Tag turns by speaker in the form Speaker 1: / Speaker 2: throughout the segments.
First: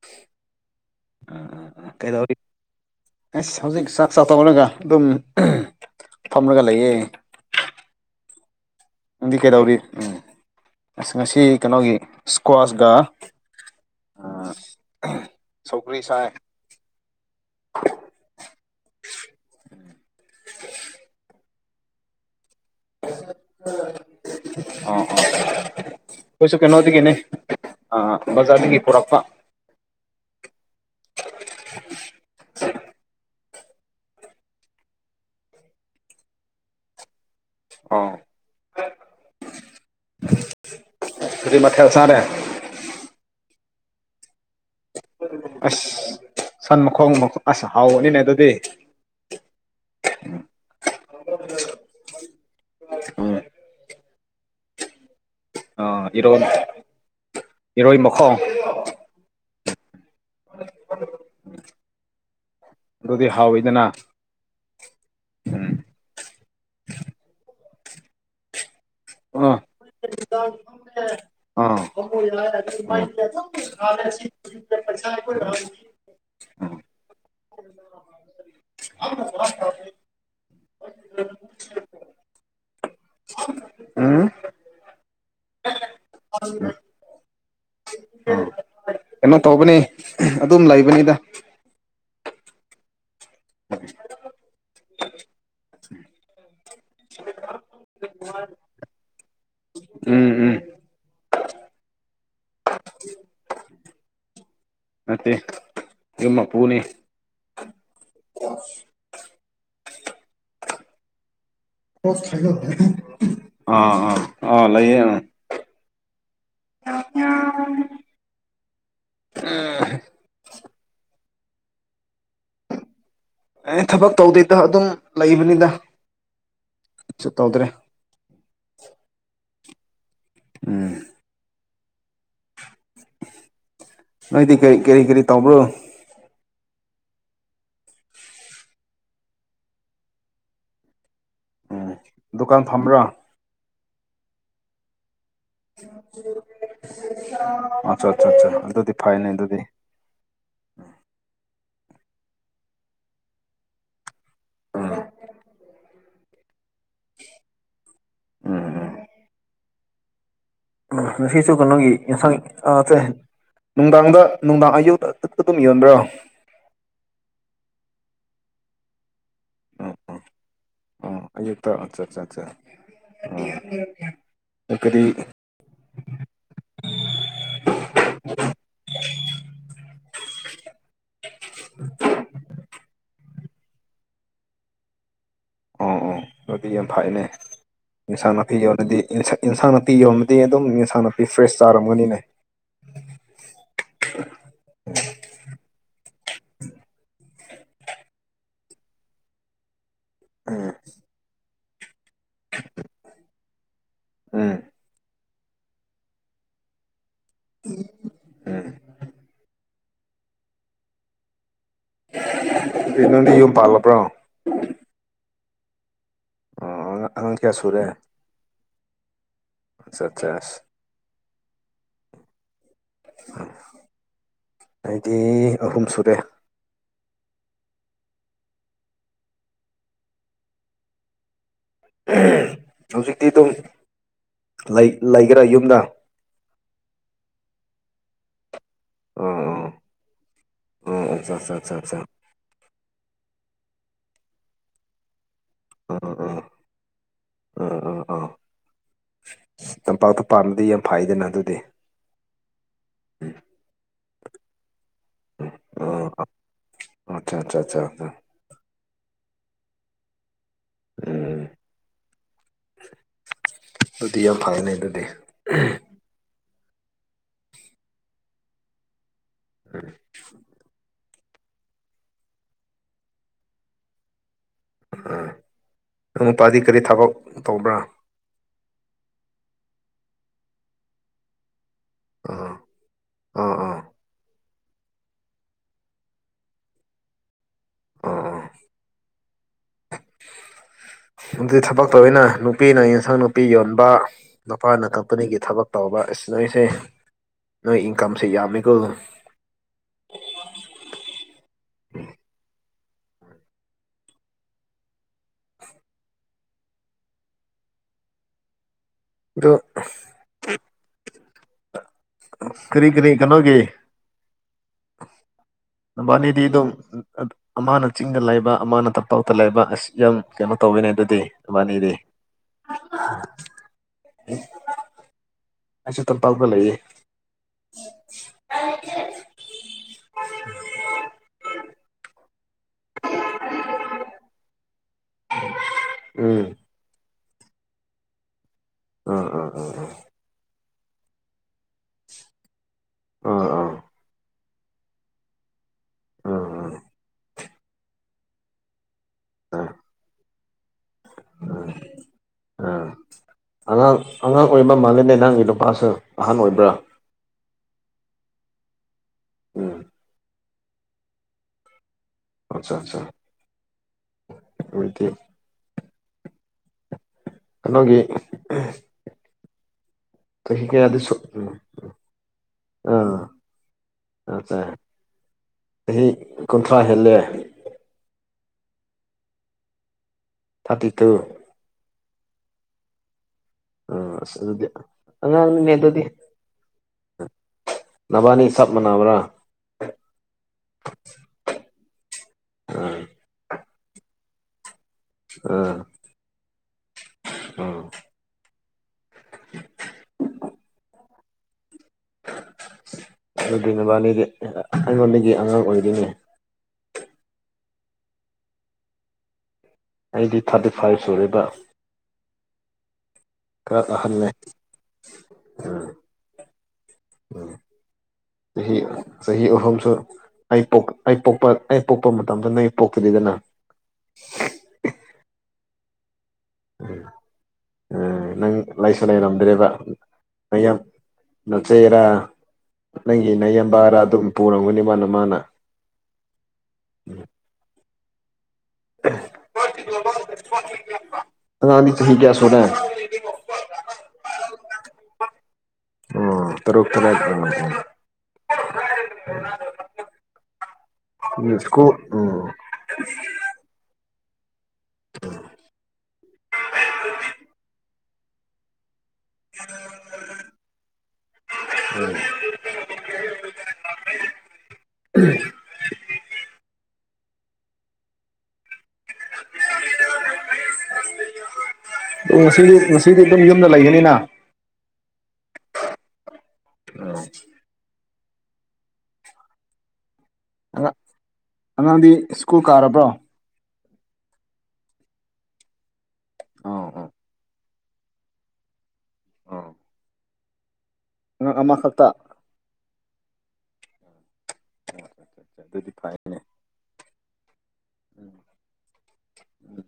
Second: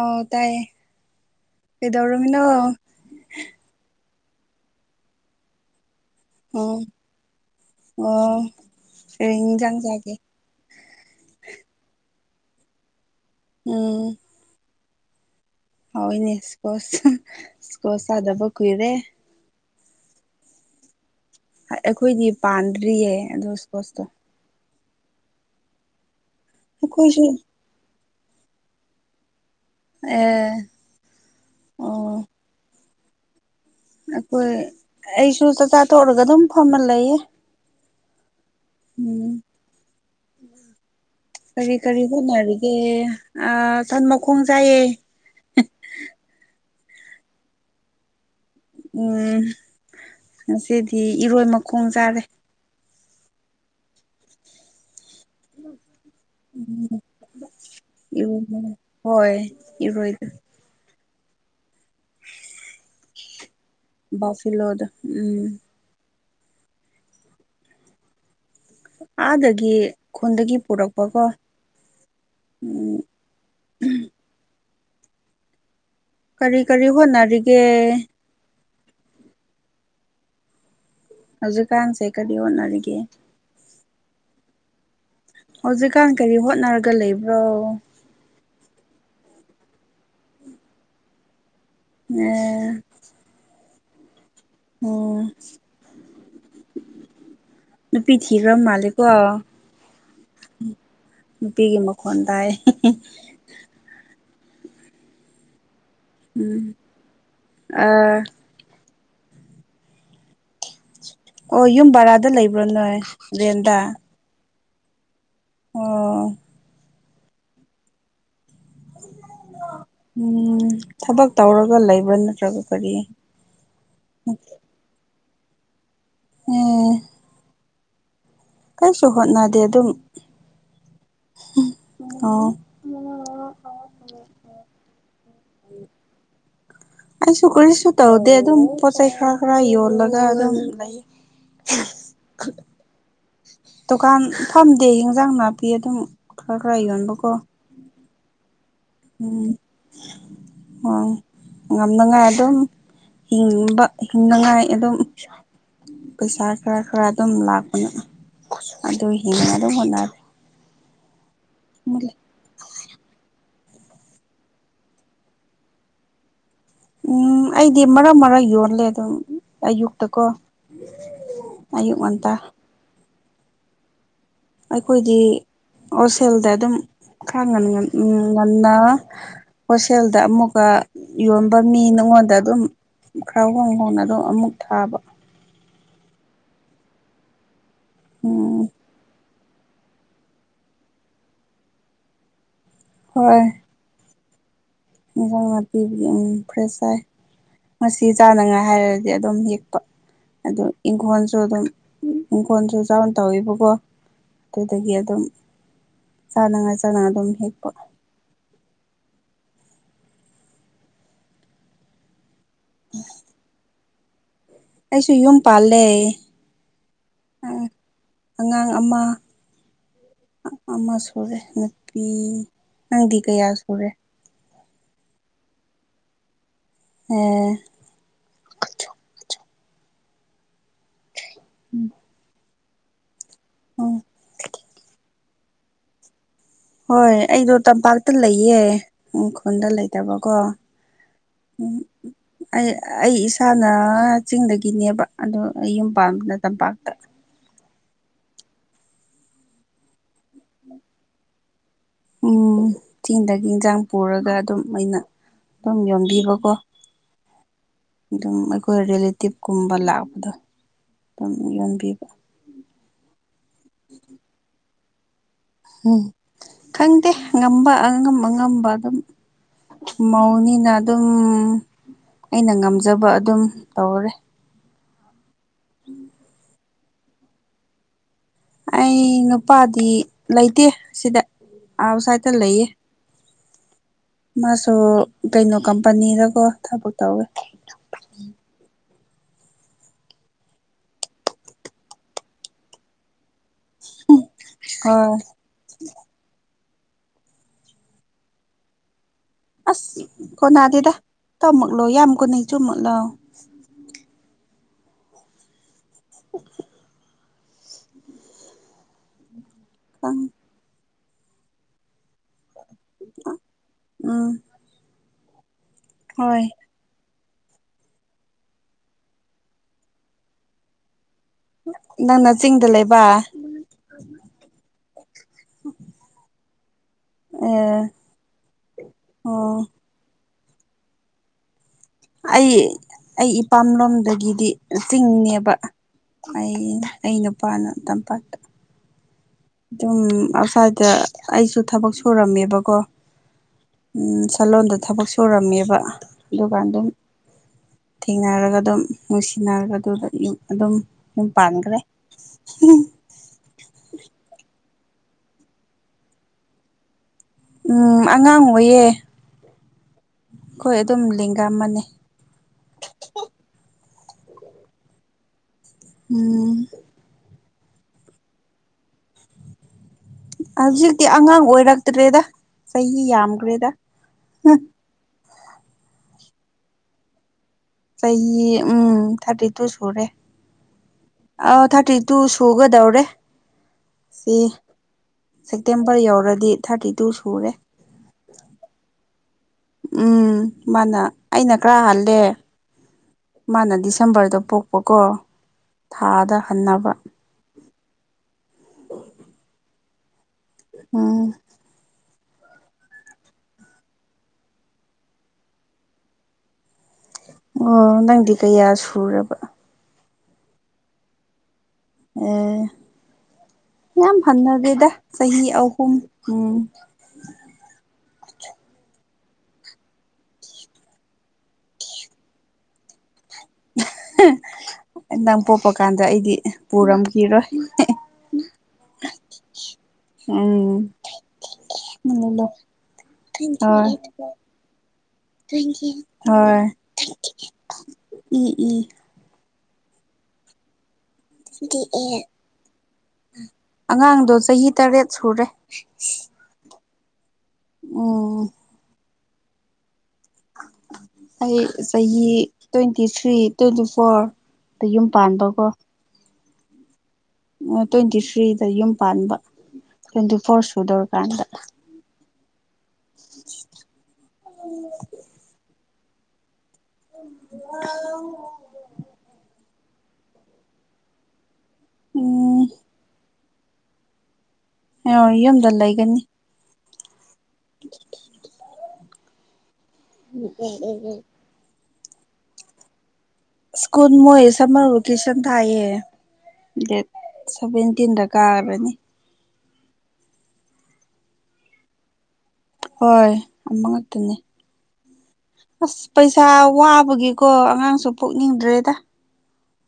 Speaker 1: ꯑ ꯇꯥꯏꯌꯦ ꯀꯗꯧꯔꯃꯤꯅꯣ
Speaker 2: ꯆꯥꯊꯣꯛꯔꯒ ꯑꯗꯨꯝ ꯐꯝꯔꯒ
Speaker 1: ꯎꯝ
Speaker 2: ꯂꯩꯌꯦ
Speaker 1: ꯑꯣ ꯀꯔꯤ
Speaker 2: ꯗꯤ ꯀꯩꯗꯧꯔꯤ
Speaker 1: ꯏꯟꯖꯥꯡ
Speaker 2: ꯎꯝ
Speaker 1: ꯆꯥꯒꯦ
Speaker 2: ꯑꯁ ꯉꯁꯤ ꯀꯩꯅꯣꯒꯤ ꯏꯁꯀ꯭ꯋꯥꯁꯀ
Speaker 1: ꯎꯝ
Speaker 2: ꯑ
Speaker 1: ꯍ ꯏꯅꯦ ꯁꯄꯣ ꯁꯀꯣ ꯁꯥꯗꯕ ꯀꯨꯏꯔꯦ ꯑꯩꯈꯣꯏꯗꯤ ꯄꯥꯟꯗ꯭ꯔꯤꯌꯦ ꯑꯗꯨꯗ ꯀꯣꯁꯇꯣ
Speaker 2: ꯑ ꯀꯣꯏꯁꯨ ꯀ ꯅꯇ ꯀꯅꯤ
Speaker 1: ꯑꯩꯈꯣꯏꯁꯨ
Speaker 2: ꯑ ꯕꯖꯥꯔꯗꯒꯤ ꯄꯨꯔꯛꯄ
Speaker 1: ꯑꯦ ꯑꯣ
Speaker 2: [inaudible]
Speaker 1: ꯑꯩꯈꯣꯏ ꯑꯩꯁꯨ ꯆꯥꯛꯆꯥ ꯇꯣꯛꯔꯒ ꯑꯗꯨꯝ ꯐꯃꯜ ꯂꯩꯌꯦ
Speaker 2: ꯑꯥ
Speaker 1: ꯎꯝ
Speaker 2: [inaudible]
Speaker 1: ꯀꯔꯤ
Speaker 2: ꯃꯊꯦꯜ
Speaker 1: ꯀꯔꯤ
Speaker 2: ꯆꯥꯔꯦ
Speaker 1: ꯍꯣꯠꯅꯔꯤꯒꯦ ꯑ ꯁꯟ ꯃꯈꯣꯡ ꯁꯥꯏꯌꯦ
Speaker 2: ꯑꯁ ꯁꯟ ꯃꯈꯣꯡ ꯃꯈꯣꯡ ꯑꯁ ꯍꯥꯎꯅꯤꯅꯦ ꯑꯗꯨꯗꯤ
Speaker 1: ꯎꯝ ꯉꯗꯤ ꯏꯔꯣꯏ ꯃꯈꯣꯡ ꯆꯥꯔꯦ
Speaker 2: ꯁꯀ ꯏꯔꯣꯟ ꯏꯔꯣꯏ ꯃꯈꯣꯡ
Speaker 1: ꯏꯔ ꯍꯣꯏ ꯏꯔꯣꯏ
Speaker 2: ꯑꯗꯨꯗꯤ ꯍꯋ
Speaker 1: ꯕꯥꯐꯤꯂꯣꯗ ꯎꯝ ꯑꯥꯗꯒꯤ ꯈꯨꯟꯗꯒꯤ
Speaker 2: ꯑ
Speaker 1: ꯄꯨꯔꯛꯄꯀꯣ ꯎꯝ
Speaker 2: ꯑ ꯄ
Speaker 1: ꯀꯔꯤ ꯀꯔꯤ ꯍꯣꯠꯅꯔꯤꯒꯦ
Speaker 2: ꯀ ꯁꯥꯁ
Speaker 1: ꯍꯧꯖꯤꯛꯀꯥꯟꯁꯦ ꯀꯔꯤ ꯍꯠꯅꯔꯤꯒꯦ
Speaker 2: ꯎ
Speaker 1: ꯍꯧꯖꯤꯛꯀꯥꯟ ꯀꯔꯤ ꯍꯣꯠꯅꯔꯒ ꯂꯩꯕ꯭ꯔꯣ
Speaker 2: ꯎꯝ ꯀꯩꯅꯣ ꯇꯧꯕꯅꯤ ꯑꯗꯨꯝ ꯂꯩꯕꯅꯤꯗ
Speaker 1: ꯑ
Speaker 2: [inaudible]
Speaker 1: ꯑꯣ ꯅꯨꯄꯤꯤꯊꯤ ꯔꯝ ꯃꯥꯂꯀꯣ
Speaker 2: ꯎꯝ ꯎꯝ
Speaker 1: ꯅꯨꯄꯤꯒꯤ ꯃꯈꯣꯟꯗꯥꯏ
Speaker 2: [inaudible] ꯃꯦ ꯌꯃ
Speaker 1: ꯎꯝ
Speaker 2: ꯄꯨꯅꯦ
Speaker 1: ꯑ ꯑꯣ ꯌꯨꯝ ꯕꯔꯥꯗ ꯂꯩꯕ꯭ꯔꯣ ꯅꯣꯏ ꯔꯦꯟꯗ
Speaker 2: ꯑꯥ ꯑꯥ ꯑꯥ ꯂꯩꯌꯦ
Speaker 1: ꯑꯣ
Speaker 2: ꯑ ꯀ
Speaker 1: ꯎꯝ ꯊꯕꯛ ꯇꯧꯔꯒ ꯂꯩꯕ꯭ꯔꯥ ꯅꯠꯇ꯭ꯔꯒ ꯀꯔꯤ
Speaker 2: ꯑꯦ ꯊꯕꯛ ꯇꯧꯗꯣꯏꯗ ꯑꯗꯨꯝ ꯂꯩꯕꯅꯤꯗ
Speaker 1: ꯑꯦ
Speaker 2: ꯇꯧꯗ꯭ꯔꯦ
Speaker 1: ꯀꯩꯁꯨ ꯍꯣꯠꯅꯗꯦ ꯑꯗꯨꯝ
Speaker 2: ꯎꯝ
Speaker 1: ꯑꯣ
Speaker 2: ꯅꯣꯏꯗꯤ ꯀ ꯀꯔꯤ ꯀꯔꯤ ꯇꯧꯕ꯭ꯔꯣ
Speaker 1: ꯑꯩꯁꯨ ꯀꯔꯤꯁꯨ ꯇꯧꯗꯦ ꯑꯗꯨꯝ ꯄꯣꯠ ꯆꯩꯩ ꯈꯔ ꯈꯔ ꯌꯣꯜꯂꯒ ꯑꯗꯨꯝ ꯂꯩ
Speaker 2: ꯎꯝ ꯗꯨꯀꯥꯟ ꯐꯝꯕ꯭ꯔꯥ
Speaker 1: ꯗꯨꯀꯥꯟ ꯐꯝꯗꯦ ꯏꯟꯖꯥꯡ ꯅꯥꯄꯤ ꯑꯗꯨꯝ ꯈꯔ ꯈꯔ ꯌꯣꯟꯕꯀꯣ
Speaker 2: ꯑꯠꯆꯥ ꯑꯠꯆꯥ ꯑꯠꯆꯥ ꯑꯗꯨꯗꯤ ꯐꯩꯅꯦ
Speaker 1: ꯎꯝ
Speaker 2: ꯑꯗꯨꯗꯤ
Speaker 1: ꯋꯥ ꯉꯝꯅꯉꯥꯏ ꯑꯗꯨꯝ ꯍꯤꯡꯕ ꯍꯤꯡꯅꯉꯥꯏ ꯑꯗꯨꯝ ꯄꯩꯁꯥ ꯈꯔ ꯈꯔ ꯑꯗꯨꯝ ꯂꯥꯛꯄꯅ
Speaker 2: ꯎꯝ ꯎꯝ
Speaker 1: ꯑꯗꯨ ꯍꯦꯟꯅ ꯑꯗꯨꯝ ꯍꯣꯠꯅꯔ
Speaker 2: ꯉꯁꯤꯁꯨ ꯀꯣꯒꯤ ꯏ ꯑꯥ ꯁꯦ ꯅꯨꯡꯗꯥꯡꯗ ꯅꯨꯡꯗꯥꯡ ꯑꯌꯨꯛꯇꯛꯇ ꯑꯗꯨꯝ ꯌꯣꯟꯕ꯭ꯔꯣ
Speaker 1: ꯎꯝ ꯑꯩꯗꯤ ꯃꯔꯛ ꯃꯔꯛ ꯌꯣꯜꯂꯦ ꯑꯗꯨꯝ ꯑꯌꯨꯛ
Speaker 2: ꯎꯝ
Speaker 1: ꯇꯀ
Speaker 2: ꯎꯝ ꯑꯌꯨꯛꯇ ꯑꯠꯆꯥ ꯑꯠꯆꯥ
Speaker 1: ꯑꯌꯨꯕꯃꯟꯇ
Speaker 2: ꯑꯠꯆꯥ [inaudible] ꯀꯔꯤ
Speaker 1: ꯑꯩꯈꯣꯏꯗꯤ ꯍꯣꯁꯦꯜꯗ ꯑꯗꯨꯝ ꯊꯉꯅꯤ ꯎꯝ ꯉꯅꯥ ꯍꯣꯁꯦꯜꯗ ꯑꯃꯨꯛꯀ ꯌꯣꯟꯕ ꯃꯤ ꯅꯉꯣꯟꯗ ꯑꯗꯨꯝ ꯈꯔꯍꯣꯡ ꯍꯣꯡꯅ ꯑꯗꯨꯝ ꯑꯃꯨꯛ ꯊꯥꯕ
Speaker 2: ꯑꯣ ꯑꯣ ꯑꯗꯨꯗꯤ ꯌꯥꯝ ꯐꯅꯦ ꯏꯟꯁꯥꯡ
Speaker 1: ꯎꯝ
Speaker 2: ꯅꯥꯄꯤꯒꯤ ꯑꯣꯏꯅ ꯑꯣꯏꯅꯗꯤ ꯏꯟꯁꯥꯡ ꯅꯥꯄꯤ ꯌꯣꯟꯃꯗꯤ ꯑꯗꯨꯝ ꯏꯟꯁꯥꯡ ꯅꯥꯄꯤ ꯐ꯭ꯔꯦꯁ ꯆꯥꯔꯝꯒꯅꯤꯅꯦ
Speaker 1: ꯍꯣꯏ
Speaker 2: [inaudible]
Speaker 1: ꯏꯟꯁꯥꯡ ꯅꯥꯄꯤ ꯌꯥꯝ ꯐ꯭ꯔꯦꯁ ꯁꯥꯏ ꯉꯁꯤ ꯆꯥꯅꯉꯥꯏ ꯍꯥꯏꯔꯗꯤ ꯑꯗꯨꯝ ꯌꯦꯛꯄ ꯑꯗꯨ
Speaker 2: ꯎꯝ
Speaker 1: ꯏꯪꯈꯣꯜꯁꯨ ꯑꯗꯨꯝ ꯏꯪꯈꯣꯜꯁꯨ ꯆꯥꯎꯅ ꯇꯧꯋꯤꯕꯀꯣ
Speaker 2: ꯎꯝ
Speaker 1: ꯑꯗꯨꯗꯒꯤ ꯑꯗꯨꯝ ꯆꯥꯅꯉꯥꯏ ꯆꯥꯅ ꯑꯗꯨꯝ ꯍꯦꯛꯄ
Speaker 2: ꯎꯝ ꯅꯪꯗꯤ ꯌꯨꯝ ꯄꯥꯜꯂꯕ꯭ꯔꯣ
Speaker 1: ꯑꯩꯁꯨ ꯌꯨꯝ ꯄꯥꯜꯂꯦ
Speaker 2: ꯑꯣ ꯑꯉꯥꯡ ꯀꯌꯥ ꯁꯨꯔꯦ
Speaker 1: ꯑꯉꯥꯡ ꯑꯃ
Speaker 2: ꯑꯠꯆꯥ ꯑꯠꯆꯥ ꯑꯁ
Speaker 1: ꯑꯃ ꯁꯨꯔꯦ ꯅꯨꯄꯤ ꯅꯪꯗꯤ ꯀꯌꯥ ꯁꯨꯔꯦ
Speaker 2: ꯑꯩꯗꯤ ꯑꯍꯨꯝ ꯁꯨꯔꯦ
Speaker 1: ꯑꯦ
Speaker 2: ꯍꯧꯖꯤꯛꯇꯤ ꯑꯗꯨꯝ
Speaker 1: ꯎꯝ
Speaker 2: ꯂꯩꯈꯔꯦ ꯌꯨꯝꯗ
Speaker 1: ꯍꯣꯏ ꯑꯩꯗꯣ ꯇꯝꯄꯥꯛꯇ ꯂꯩꯌꯦ ꯎꯪꯈꯜꯗ
Speaker 2: ꯑꯣ
Speaker 1: ꯂꯩꯇꯕꯀꯣ
Speaker 2: ꯑꯣ ꯑꯠꯆꯥ ꯑꯠꯆꯥ ꯑꯠꯆꯥ
Speaker 1: ꯎꯝ
Speaker 2: ꯑꯠꯆꯥ
Speaker 1: ꯑꯩ ꯑꯩ ꯏꯁ ꯏꯁꯥꯟꯅ ꯆꯤꯡꯗꯒꯤꯅꯦꯕ ꯑꯗꯣ ꯑꯩ ꯌꯨꯝ
Speaker 2: ꯑꯥ
Speaker 1: ꯄꯥꯟꯕꯅ
Speaker 2: ꯑꯥ
Speaker 1: ꯇꯝꯄꯥꯛꯇ
Speaker 2: ꯑꯥ ꯑꯥ ꯑꯥ ꯇꯝꯄꯥꯛꯇ ꯄꯥꯟꯕꯗꯤ ꯌꯥꯝ ꯐꯩꯗꯅ ꯑꯗꯨꯗꯤ
Speaker 1: ꯑꯣꯝ ꯆꯤꯡꯗꯒꯤ ꯏꯟꯁꯥꯡ ꯄꯨꯔꯒ ꯑꯗꯨꯝ ꯑꯩꯅ ꯑꯗꯨꯝ
Speaker 2: ꯑꯣ
Speaker 1: ꯌꯣꯟꯕꯤꯕꯀꯣ
Speaker 2: ꯑꯠꯆꯥ ꯑꯠꯆꯥ ꯑꯠꯆꯥ
Speaker 1: ꯑꯗꯨꯝ ꯑꯩꯈꯣꯏ ꯔꯤꯂꯦꯇꯤꯚ ꯀꯨꯝꯕ ꯂꯥꯛꯄꯗꯣ ꯑꯗꯨꯝ
Speaker 2: ꯎꯝ
Speaker 1: ꯌꯣꯟꯕꯤꯕ
Speaker 2: ꯑꯗꯨꯗꯤ ꯌꯥꯝ ꯐꯔꯅꯦ ꯑꯗꯨꯗꯤ
Speaker 1: ꯎꯝ ꯈꯪꯗꯦ ꯉꯝꯕ ꯑꯉꯝ ꯑꯉꯝꯕ ꯑꯗꯨꯝ ꯃꯧꯅꯤꯅ ꯑꯗꯨꯝ ꯑꯩꯅ ꯉꯝꯖꯕ ꯑꯗꯨꯝ ꯇꯧꯔꯦ
Speaker 2: ꯎꯝ ꯅꯄꯥꯗꯤ ꯀꯔꯤ ꯊꯕꯛ ꯇꯧꯕ꯭ꯔꯥ
Speaker 1: ꯑꯩ ꯅꯨꯄꯥꯗꯤ ꯂꯩꯇꯦ ꯁꯤꯗ ꯑꯥꯎꯠꯁꯥꯏꯗꯠꯇ
Speaker 2: ꯑꯥ
Speaker 1: ꯂꯩꯌꯦ
Speaker 2: ꯑꯥ ꯑꯥ
Speaker 1: ꯃꯥꯁꯨ ꯀꯩꯅꯣ ꯀꯝꯄꯅꯤꯗꯀꯣ ꯊꯕꯛ ꯇꯧꯋꯦ
Speaker 2: ꯑꯗꯨ ꯊꯕꯛ ꯇꯧꯋꯤꯅ ꯅꯨꯄꯤꯅ ꯌꯦꯟꯁꯥꯡ ꯅꯨꯄꯤ ꯅꯨꯄꯤ ꯌꯣꯟꯕ ꯅꯨꯄꯥꯅ
Speaker 1: ꯍꯣꯏ
Speaker 2: ꯀꯝꯄꯅꯤꯒꯤ ꯊꯕꯛ ꯇꯧꯕ ꯑꯁꯤꯅꯔꯤꯁꯦ ꯅꯣꯏ ꯏꯟꯀꯝꯁꯦ ꯌꯥꯝꯃꯦꯀꯣ
Speaker 1: ꯑꯁ ꯀꯣꯅꯥꯗꯗ ꯇꯝꯃꯛꯂꯣ ꯌꯥꯝ ꯀꯨꯅꯩ ꯆꯨꯝꯃꯛ ꯂ [inaudible] [inaudible]
Speaker 2: ꯑꯗꯨꯣ
Speaker 1: ꯈꯪ
Speaker 2: ꯀꯔꯤ ꯀꯔꯤ ꯀꯩꯅꯣꯒꯤ
Speaker 1: ꯎꯝ
Speaker 2: ꯅꯤꯗꯤ
Speaker 1: ꯍꯣꯏ
Speaker 2: ꯑꯗꯨ ꯑꯃꯅ ꯆꯤꯡꯗ ꯂꯩꯕ ꯑꯃꯅ ꯇꯝꯄꯥꯛꯇ ꯂꯩꯕ ꯑꯁꯤꯁ ꯌꯥꯝ ꯀꯩꯅꯣ ꯇꯧꯋꯤꯅꯦ ꯑꯗꯨꯗꯤ ꯅꯕꯥꯅꯤꯗꯤ
Speaker 1: ꯅꯪꯅ ꯆꯤꯡꯗ ꯂꯩꯕ
Speaker 2: ꯑꯆꯥ ꯇꯄꯥꯎꯄ ꯂꯩꯦ
Speaker 1: ꯑꯦ ꯑꯣ
Speaker 2: [unintelligible]
Speaker 1: ꯑꯩ ꯑꯩ ꯏꯄꯥꯝ ꯂꯣꯝꯗꯒꯤꯗꯤ ꯆꯤꯡꯅꯦꯕ
Speaker 2: ꯎꯝ
Speaker 1: ꯑꯩ ꯑꯩ ꯅꯨꯄꯥꯅ ꯇꯝꯄꯥꯛꯇ
Speaker 2: ꯑꯥ ꯑꯥ ꯑꯥ ꯑꯥ ꯑꯥ
Speaker 1: ꯑꯗꯨꯝ ꯑꯁ꯭ꯋꯥꯏꯗ ꯑꯩꯁꯨ ꯊꯕꯛ ꯁꯨꯔꯝꯃꯦꯕꯀꯣ
Speaker 2: ꯑꯥ
Speaker 1: ꯎꯝ ꯋꯥꯈꯜꯂꯣꯟꯗ ꯊꯕꯛ ꯁꯨꯔꯝꯃꯦꯕ ꯑꯗꯨꯀꯥꯟ ꯑꯗꯨꯝ ꯊꯦꯡꯅꯔꯒ ꯑꯗꯨꯝ
Speaker 2: ꯑꯥ ꯑꯥ
Speaker 1: ꯅꯨꯡꯁꯤꯅꯔꯒ ꯑꯗꯨꯗ ꯑꯗꯨꯝ ꯎ
Speaker 2: ꯑꯥ
Speaker 1: ꯄꯥꯟꯈ꯭ꯔꯦ
Speaker 2: ꯑꯉꯥꯡ ꯑꯉꯥꯡ ꯑꯣꯏꯕ ꯃꯥꯜꯂꯅꯦ ꯅꯪꯒꯤ ꯅꯨꯄꯥꯁꯨ ꯑꯍꯥꯟ ꯑꯣꯏꯕ꯭ꯔꯥ
Speaker 1: ꯎꯝ ꯑꯉꯥꯡ ꯑꯣꯏꯌꯦꯦ
Speaker 2: ꯎꯝ
Speaker 1: ꯍꯣꯏ ꯑꯗꯨꯝ ꯂꯦꯡꯒꯥ ꯑꯃꯅꯦ
Speaker 2: ꯑꯠꯆꯥ ꯑꯠꯆꯥꯠꯇ
Speaker 1: ꯎꯝ
Speaker 2: ꯀꯩꯅꯣꯒꯤ ꯆꯍꯤ ꯀꯌꯥꯗꯤ
Speaker 1: ꯍꯧꯖꯤꯛꯇꯤ
Speaker 2: ꯁꯨ
Speaker 1: ꯑꯉꯥꯡ
Speaker 2: ꯎꯝ
Speaker 1: ꯑꯣꯏꯔꯛꯇ꯭ꯔꯦꯗ ꯆꯍꯤ
Speaker 2: ꯑꯥ
Speaker 1: ꯌꯥꯝꯈ꯭ꯔꯦꯗ
Speaker 2: ꯑꯠꯆꯥ ꯆꯍꯤ ꯀꯨꯟꯊ꯭ꯔꯥ ꯍꯦꯜꯂꯦ
Speaker 1: ꯆꯍꯤ ꯎꯝ ꯊꯥꯔꯇꯤ ꯇꯨ ꯁꯨꯔꯦ
Speaker 2: ꯊꯥꯔꯇꯤ ꯇꯨ
Speaker 1: ꯑ ꯊꯥꯔꯇꯤ ꯇꯨ ꯁꯨꯒꯗꯧꯔꯦ
Speaker 2: ꯎꯝ
Speaker 1: ꯁꯤ
Speaker 2: ꯑꯁ ꯑꯗꯨꯗꯤ ꯑꯉꯥꯡꯅꯤꯅꯦ
Speaker 1: ꯁꯦꯞꯇꯦꯝꯕꯔ
Speaker 2: ꯑꯗꯨꯗꯤ
Speaker 1: ꯌꯧꯔꯗꯤ ꯊꯥꯔꯇꯤ ꯇꯨ ꯁꯨꯔꯦ
Speaker 2: ꯅꯕꯥꯅꯤ ꯆꯞ ꯃꯅꯥꯕ꯭ꯔꯥ
Speaker 1: ꯎꯝ ꯃꯥꯅ ꯑꯩꯅ ꯈꯔ ꯍꯥꯜꯂꯦ
Speaker 2: ꯎꯝ
Speaker 1: ꯃꯥꯅ ꯗꯤꯁꯦꯝꯕꯔꯗ ꯄꯣꯛꯄꯀꯣ
Speaker 2: ꯎꯝ
Speaker 1: ꯊꯥꯗ ꯍꯟꯅꯕ
Speaker 2: ꯎꯝ [unintelligible]
Speaker 1: ꯎꯝ
Speaker 2: ꯑꯗꯨꯗꯤ ꯅꯕꯥꯅꯤꯒꯤ ꯑꯩꯉꯣꯟꯗꯒꯤ ꯑꯉꯥꯡ ꯑꯣꯏꯔꯦꯅꯦ
Speaker 1: ꯑꯣ ꯅꯪꯗꯤ ꯀꯌꯥ ꯁꯨꯔꯕ
Speaker 2: ꯑꯩꯗꯤ ꯊꯥꯔꯇꯤ ꯐꯥꯏꯚ ꯁꯨꯔꯦꯕ
Speaker 1: ꯑꯦ
Speaker 2: ꯈꯔ
Speaker 1: ꯌꯥꯝ
Speaker 2: ꯑꯍꯜꯂꯦ
Speaker 1: ꯍꯟꯅꯗꯦꯗ ꯆꯍꯤ
Speaker 2: ꯎꯝ
Speaker 1: ꯑꯍꯨꯝ ꯎꯝ
Speaker 2: ꯎꯝ ꯆꯍꯤ ꯆꯍꯤ ꯑꯍꯨꯝꯁꯨ ꯑꯩ ꯑꯩ ꯄꯣꯛꯄ ꯑꯩ ꯄꯣꯛꯄ ꯃꯇꯝꯗ ꯅꯪ ꯄꯣꯛꯇꯔꯤꯗꯅ
Speaker 1: ꯅꯪ ꯄꯣꯛꯄ ꯀꯥꯟꯗ ꯑꯩꯗꯤ ꯄꯨꯔꯝꯈꯤꯔꯣꯏ
Speaker 2: ꯎꯝ ꯅꯪ ꯂꯩꯁꯨ ꯂꯩꯔꯝꯗ꯭ꯔꯦꯕ ꯅꯌꯥꯝ
Speaker 1: ꯎꯝ
Speaker 2: ꯅꯆꯦꯔꯥ
Speaker 1: ꯍꯣꯏ
Speaker 2: ꯅꯪꯒꯤ ꯅꯌꯥꯝꯕꯥꯔ ꯑꯗꯨꯝ ꯄꯨꯔꯝꯒꯅꯤ ꯃꯥꯅ ꯃꯥꯅ
Speaker 1: ꯍꯣꯏ
Speaker 2: ꯎꯝ
Speaker 1: ꯏ ꯏ
Speaker 2: ꯑꯉꯥꯡꯗꯤ ꯆꯍꯤ ꯀꯌꯥ ꯁꯨꯔꯦ
Speaker 1: ꯑꯉꯥꯡꯗꯣ ꯆꯍꯤ ꯇꯔꯦꯠ ꯁꯨꯔꯦ
Speaker 2: ꯎꯝ
Speaker 1: ꯎꯝ
Speaker 2: [unintelligible]
Speaker 1: ꯑꯩ
Speaker 2: ꯎꯝ ꯁ꯭ꯀꯨꯜ
Speaker 1: ꯆꯍꯤ
Speaker 2: ꯎꯝ
Speaker 1: ꯇ꯭ꯋꯦꯟꯇꯤ ꯊ꯭ꯔꯤ ꯇ꯭ꯋꯦꯟꯇꯤ ꯐꯣꯔ ꯑ ꯌꯨꯝ ꯄꯥꯟꯕꯀꯣ
Speaker 2: [inaudible]
Speaker 1: ꯇ꯭ꯋꯦꯟꯇꯤ ꯊ꯭ꯔꯤꯗ ꯌꯨꯝ ꯄꯥꯟꯕ ꯇ꯭ꯋꯦꯟꯇꯤ ꯐꯣꯔ ꯁꯨꯗꯧꯔꯀꯥꯟꯗ ꯎ [unintelligible]
Speaker 2: ꯑꯗꯨ
Speaker 1: ꯎꯝ
Speaker 2: ꯉꯁꯤꯗꯤ ꯉꯁꯤꯗꯤ ꯑꯗꯨꯝ ꯌꯨꯝꯗ ꯂꯩꯒꯅꯤꯅ
Speaker 1: ꯑꯣ ꯌꯨꯝꯗ ꯂꯩꯒꯅꯤ
Speaker 2: ꯑꯥ ꯑꯉꯥꯡ
Speaker 1: [unintelligible]
Speaker 2: ꯑꯉꯥꯡꯗꯤ ꯁ꯭ꯀꯨꯜ ꯀꯥꯔꯕ꯭ꯔꯣ
Speaker 1: ꯁ꯭ꯀꯨꯜ ꯃꯣꯏ ꯁꯃꯔꯔꯣꯇꯦꯁꯟ ꯊꯥꯏꯌꯦ
Speaker 2: ꯑꯥ
Speaker 1: ꯗꯦꯠ
Speaker 2: ꯑꯥ
Speaker 1: ꯁꯚꯦꯟꯇꯤꯟꯗ ꯀꯥꯔꯕꯅꯤ
Speaker 2: ꯑ ꯑꯃ ꯈꯠꯇ
Speaker 1: ꯍꯣꯏ ꯑꯃ ꯉꯛꯇꯅꯦ
Speaker 2: ꯎꯝ
Speaker 1: ꯑꯁ ꯄꯩꯁꯥ ꯋꯥꯕꯒꯤꯀꯣ ꯑꯉꯥꯡꯁꯨ
Speaker 2: ꯎꯝ
Speaker 1: ꯄꯣꯛꯅꯤꯡꯗ꯭ꯔꯦꯗ
Speaker 2: ꯎꯝ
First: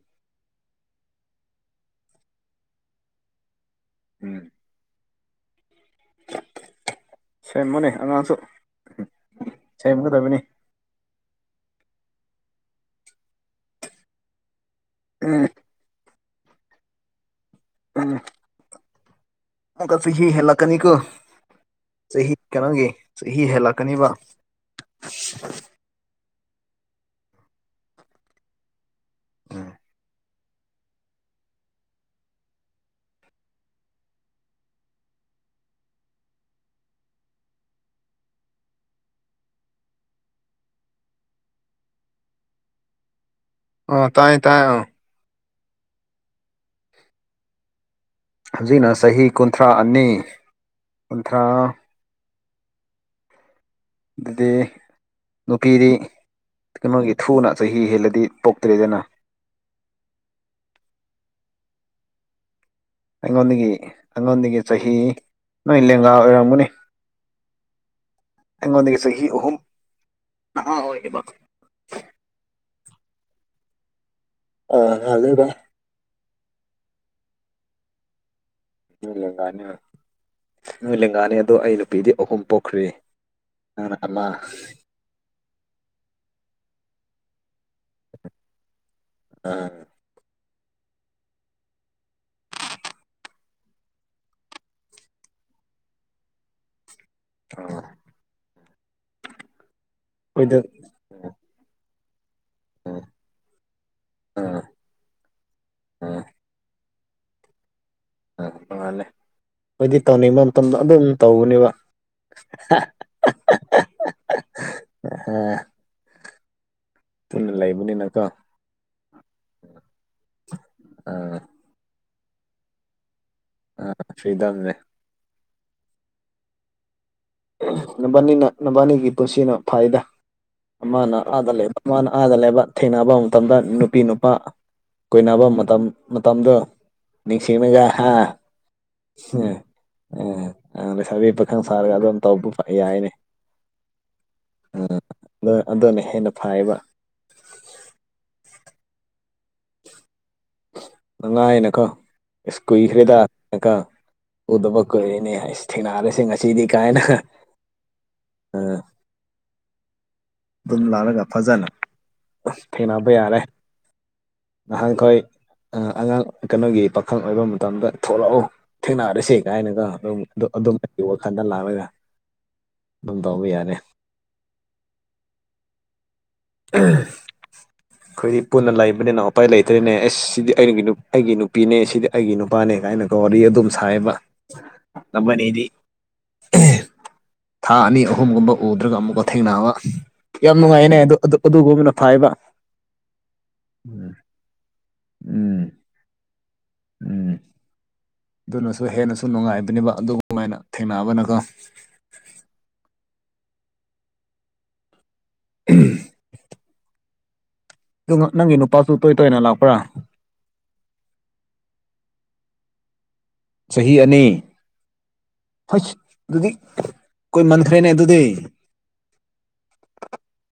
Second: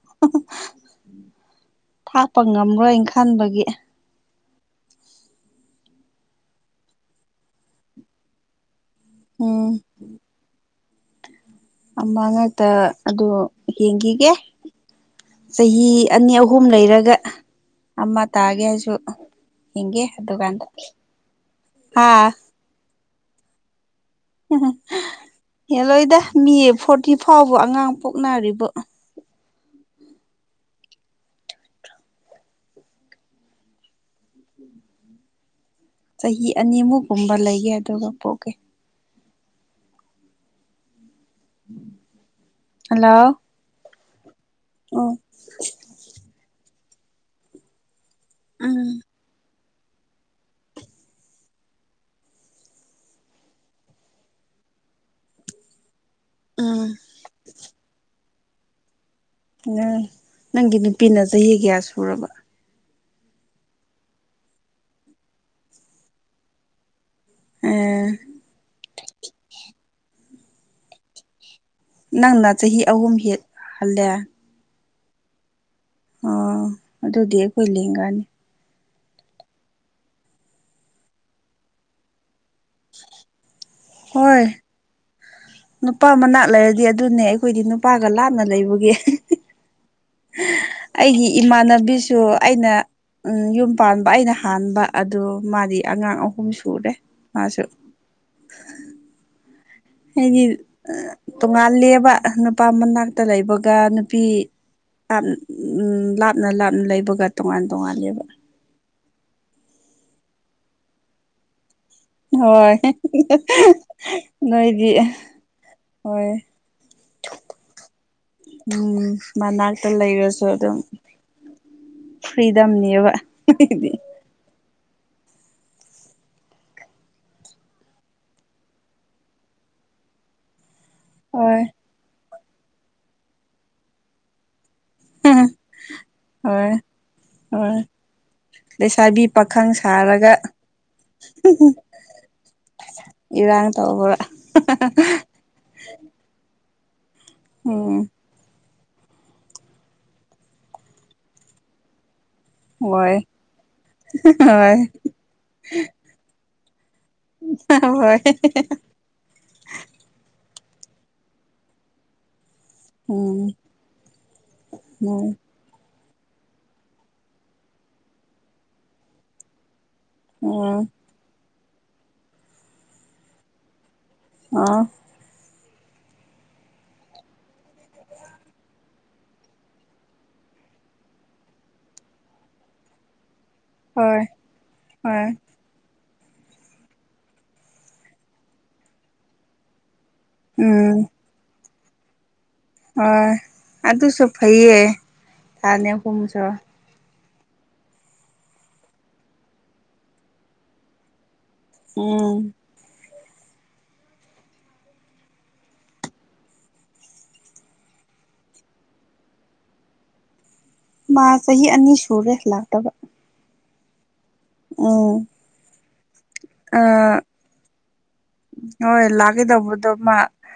Speaker 1: ꯊꯥꯛꯄ ꯉꯝꯂ꯭ꯔꯣꯏꯅ ꯈꯟꯕꯒꯤ
Speaker 2: ꯎꯝ ꯁꯦꯝꯃꯣꯅꯦ ꯑꯉꯥꯡꯁꯨ
Speaker 1: ꯎꯝ
Speaker 2: ꯁꯦꯝꯒꯗꯕꯅꯤ
Speaker 1: ꯑꯃ ꯉꯥꯛꯇ ꯑꯗꯣ ꯌꯦꯡꯈꯤꯒꯦ
Speaker 2: ꯎꯝ
Speaker 1: ꯆꯍꯤ ꯑꯅꯤ ꯑꯍꯨꯝ ꯂꯩꯔꯒ ꯑꯃ ꯇꯥꯒꯦ ꯍꯥꯏꯁꯨ
Speaker 2: ꯑꯃꯨꯀ
Speaker 1: ꯌꯦꯡꯒꯦ
Speaker 2: ꯆꯍꯤ
Speaker 1: ꯑꯗꯨꯀꯥꯟꯗ
Speaker 2: ꯍꯦꯜꯂꯛꯀꯅꯤꯀꯣ
Speaker 1: ꯍꯥꯥ
Speaker 2: ꯆꯍꯤ ꯀꯩꯅꯣꯒꯤ ꯆꯍꯤ ꯍꯦꯜꯂꯛꯀꯅꯤꯕ
Speaker 1: ꯎ ꯍꯦꯜꯂꯣꯏꯗ ꯃꯤ ꯐꯣꯔꯇꯤ ꯐꯥꯎꯕ ꯑꯉꯥꯡ ꯄꯣꯛꯅꯔꯤꯕꯣ
Speaker 2: ꯎꯝ
Speaker 1: ꯆꯍꯤ ꯑꯅꯤꯃꯨꯛ ꯀꯨꯝꯕ ꯂꯩꯒꯦ ꯑꯗꯨꯒ ꯄꯣꯛꯀꯦ ꯍꯜꯂꯣ
Speaker 2: ꯑ ꯇꯥꯏꯌꯦ ꯇꯥꯏꯌꯦ ꯑꯥ
Speaker 1: [inaudible]
Speaker 2: ꯍꯧꯖꯤꯛꯅ
Speaker 1: ꯎꯝ
Speaker 2: ꯆꯍꯤ ꯀꯨꯟꯊ꯭ꯔꯥ ꯑꯅꯤ ꯀꯨꯟꯊ꯭ꯔꯥ ꯑꯗꯨꯗꯤ ꯅꯨꯄꯤꯗꯤ ꯀꯩꯅꯩꯅꯣꯒꯤ ꯊꯨꯅ ꯆꯍꯤ ꯍꯦꯜꯂꯗꯤ ꯄꯣꯛꯇ꯭ꯔꯦꯗꯅ
Speaker 1: ꯎꯪ ꯅꯪꯒꯤ ꯅꯨꯄꯤꯅ ꯆꯍꯤ ꯀꯌꯥ ꯁꯨꯔꯕ
Speaker 2: ꯑꯩꯉꯣꯟꯗꯒꯤ ꯑꯩꯉꯣꯟꯗꯒꯤ ꯆꯍꯤ ꯅꯣꯏ ꯂꯦꯡꯒꯥ
Speaker 1: ꯑꯦ
Speaker 2: ꯑꯣꯏꯔꯝꯒꯅꯤ ꯆꯍꯤ ꯑꯣꯍꯨꯝ ꯍ
Speaker 1: ꯅꯪꯅ ꯆꯍꯤ ꯑꯍꯨꯝ ꯍꯦꯛ ꯍꯜꯂꯦ
Speaker 2: ꯑ ꯍꯗꯕ
Speaker 1: ꯑ ꯑꯗꯨ ꯑꯗꯨꯗꯤ ꯀꯣꯏ ꯂꯦꯡꯒꯥꯅꯤ
Speaker 2: ꯅꯣꯏ ꯂꯦꯡꯒꯥꯅꯤ ꯅꯣꯏ ꯂꯦꯡꯒꯥꯅꯤ ꯑꯗꯣ ꯑꯩ ꯅꯨꯄꯤꯗꯤ ꯑꯍꯨꯝ ꯄꯣꯛꯈ꯭꯭ꯔꯔꯤ ꯑꯃ
Speaker 1: ꯍꯣꯏ ꯅꯨꯄꯥ ꯃꯅꯥ ꯂꯩꯔꯗꯤ ꯑꯗꯨꯅꯦ ꯑꯩꯈꯣꯏꯗꯤ ꯅꯨꯄꯥꯒ ꯂꯥꯞꯅ ꯂꯩꯕꯒꯤ
Speaker 2: ꯑꯥ
Speaker 1: ꯑꯩꯒꯤ ꯏꯃꯥꯟꯅꯕꯤꯁꯨ ꯑꯩꯅ ꯎꯝ ꯌꯨꯝ ꯄꯥꯟꯕ ꯑꯩꯅ ꯍꯥꯟꯕ ꯑꯗꯨꯗ ꯃꯥꯗꯤ ꯑꯉꯥꯡ ꯑꯍꯨꯝ ꯁꯨꯔꯦ ꯑꯁ
Speaker 2: ꯑꯥ
Speaker 1: ꯍꯥꯏꯗꯤ
Speaker 2: ꯈꯣꯏꯗ
Speaker 1: ꯇꯣꯉꯥꯂꯦꯕ ꯅꯨꯄꯥ
Speaker 2: ꯑꯥ
Speaker 1: ꯃꯅꯥꯛꯇ ꯂꯩꯕꯒ ꯅꯨꯄꯤ
Speaker 2: ꯑꯥ
Speaker 1: ꯎ ꯂꯥꯞꯅ ꯂꯥꯞꯅ ꯂꯩꯕ ꯒꯇꯃꯥꯟ
Speaker 2: ꯎꯝ ꯃꯥꯅꯤ ꯑꯩꯗꯤ ꯇꯧꯅꯤꯡꯕ ꯃꯇꯝꯗ ꯑꯗꯨꯝ ꯇꯧꯒꯅꯦꯕ
Speaker 1: ꯍꯣꯏ ꯅꯣꯏꯗꯤ ꯍꯣꯏ
Speaker 2: ꯊꯨꯟꯅ ꯂꯩꯕꯅꯤꯅ ꯀꯣ
Speaker 1: ꯎꯝ ꯃꯅꯥꯛꯇ ꯂꯩꯔꯁꯨ ꯑꯗꯨꯝ
Speaker 2: ꯑꯥ
Speaker 1: ꯐ꯭ꯔꯤꯗꯝꯅꯦꯕ
Speaker 2: ꯑ ꯁꯤꯔꯤꯗꯥꯝꯅꯦ ꯅꯕꯥꯅꯤꯅ ꯅꯕꯥꯅꯤꯒꯤ ꯄꯨꯟꯁꯤꯅ ꯐꯥꯏꯗ ꯃꯥꯅ ꯑꯥꯗ
Speaker 1: ꯍꯣꯏ
Speaker 2: ꯃꯥꯅ ꯑꯥꯗ ꯂꯩꯕ ꯊꯦꯡꯅꯕ ꯃꯇꯝꯗ ꯅꯨꯄꯤ ꯅꯨꯄꯥ ꯀꯨꯅꯕ ꯃꯇꯝ ꯃꯇꯝꯗꯣ
Speaker 1: ꯍꯣꯏ ꯍꯣꯏ
Speaker 2: ꯅꯤꯡꯁꯤꯡꯉꯒ ꯍꯥ
Speaker 1: ꯂꯩꯁꯥꯕꯤ ꯄꯥꯈꯪ ꯁꯥꯔꯒ
Speaker 2: ꯎ ꯁ ꯄ ꯁꯥꯔꯒ ꯇꯧꯕ ꯌꯥꯏꯅꯦ
Speaker 1: ꯏꯔꯥꯡ ꯇꯧꯕ
Speaker 2: ꯑꯗꯨꯅ ꯍꯦꯟꯅ ꯐꯩꯕ
Speaker 1: ꯑꯣꯝ
Speaker 2: ꯅꯨꯡꯉꯥꯏꯅꯀꯣ ꯑꯦ
Speaker 1: ꯍꯣꯏ
Speaker 2: ꯀꯨꯏꯈ꯭ꯔꯦꯗꯅꯀ
Speaker 1: ꯍꯣꯏ
Speaker 2: ꯎꯗꯃꯛ ꯀꯨꯔꯤꯅꯦ ꯑꯩ ꯊꯦꯡꯅꯔꯤꯁꯦ ꯉꯁꯤꯗꯤ ꯀꯥꯏꯅ
Speaker 1: ꯍꯣꯏ
Speaker 2: ꯑꯥ ꯑꯗꯨꯝ ꯂꯥꯜꯂꯒ ꯐꯖꯅ ꯊꯦꯡꯅꯕ ꯌꯥꯔꯦ
Speaker 1: ꯎꯝ
Speaker 2: ꯅꯍꯥꯟꯈꯣꯏ
Speaker 1: ꯎꯝ
Speaker 2: ꯑꯉꯥꯡ ꯀꯩꯅꯣꯒꯤ ꯄꯥꯈꯪ ꯑꯣꯏꯕ ꯃꯇꯝꯗ ꯊꯣꯛꯂꯛꯎ ꯊꯦꯡꯅꯔꯁꯦ ꯀꯥꯏꯅꯒ ꯑꯗꯨꯝ ꯑꯗꯨꯝ
Speaker 1: ꯎꯝ
Speaker 2: ꯑꯩꯒꯤ ꯋꯥꯈꯜꯗ ꯂꯥꯛꯂꯒ ꯑꯗꯨꯝ ꯇꯧꯕ ꯌꯥꯅꯤ
Speaker 1: ꯑꯥ
Speaker 2: ꯑꯩꯈꯣꯏꯗꯤ ꯄꯨꯟꯅ ꯂꯩꯕ ꯎ ꯎꯄꯥꯥꯏ ꯂꯩꯇ꯭ꯔꯦꯅꯦ ꯑꯦꯁ ꯁꯤꯗꯤ ꯑꯩꯒꯤ ꯑꯩꯒꯤ ꯅꯨꯄꯤꯅꯦ ꯁꯤꯗꯤ ꯑꯩꯒꯤ ꯅꯨꯄꯥꯅꯦ ꯀꯥꯏꯅ ꯀꯧꯔꯤ ꯑꯗꯨꯨꯝ ꯁꯥꯏꯕ
Speaker 1: ꯍꯣꯏ ꯍꯣꯏ
Speaker 2: ꯑꯃꯗꯤ ꯊꯥ ꯑꯅꯤ ꯑꯍꯨꯝꯒꯨꯝꯕ ꯎꯗ꯭ꯔꯒ ꯑꯃꯨꯛꯀ ꯊꯦꯡꯅꯕ ꯌꯥꯝ ꯅꯨꯡꯉꯥꯏꯅꯦ
Speaker 1: ꯎꯝ
Speaker 2: ꯑꯗꯨ ꯑꯗꯨꯨꯝꯕꯅ ꯐꯥꯏꯕ
Speaker 1: ꯍꯣꯏ
Speaker 2: ꯎꯝ
Speaker 1: ꯑꯗꯨꯁꯨ ꯐꯩꯌꯦ
Speaker 2: ꯎꯝ
Speaker 1: ꯊꯥꯅꯦꯒꯨꯝꯁꯨ
Speaker 2: ꯎꯝ ꯑꯗꯨꯅꯁꯨ ꯍꯦꯟꯅꯁꯨ ꯅꯨꯡꯉꯥꯏꯕꯅꯦꯕ ꯑꯗꯨꯒꯃꯥꯏꯅ ꯊꯦꯡꯅꯅꯕꯅꯒ
Speaker 1: ꯎꯝ
Speaker 2: ꯎꯝ ꯅꯪꯒꯤ ꯅꯨꯄꯥꯁꯨ ꯇꯣꯏ ꯇꯣꯏꯅ ꯂꯥꯛꯄ꯭ꯔꯥ
Speaker 1: ꯃꯥ ꯆꯍꯤ ꯑꯅꯤ ꯁꯨꯔꯦ ꯂꯥꯛꯇꯕ
Speaker 2: ꯆꯍꯤ ꯑꯅꯤ
Speaker 1: ꯑ
Speaker 2: ꯍꯣꯏꯁ ꯑꯗꯨꯗꯤ ꯀꯣꯏ ꯃꯟꯈ꯭ꯔꯦꯅꯦ ꯑꯗꯨꯗꯤ
Speaker 1: ꯍꯣꯏ ꯂꯒꯦꯗꯕꯨꯗꯃ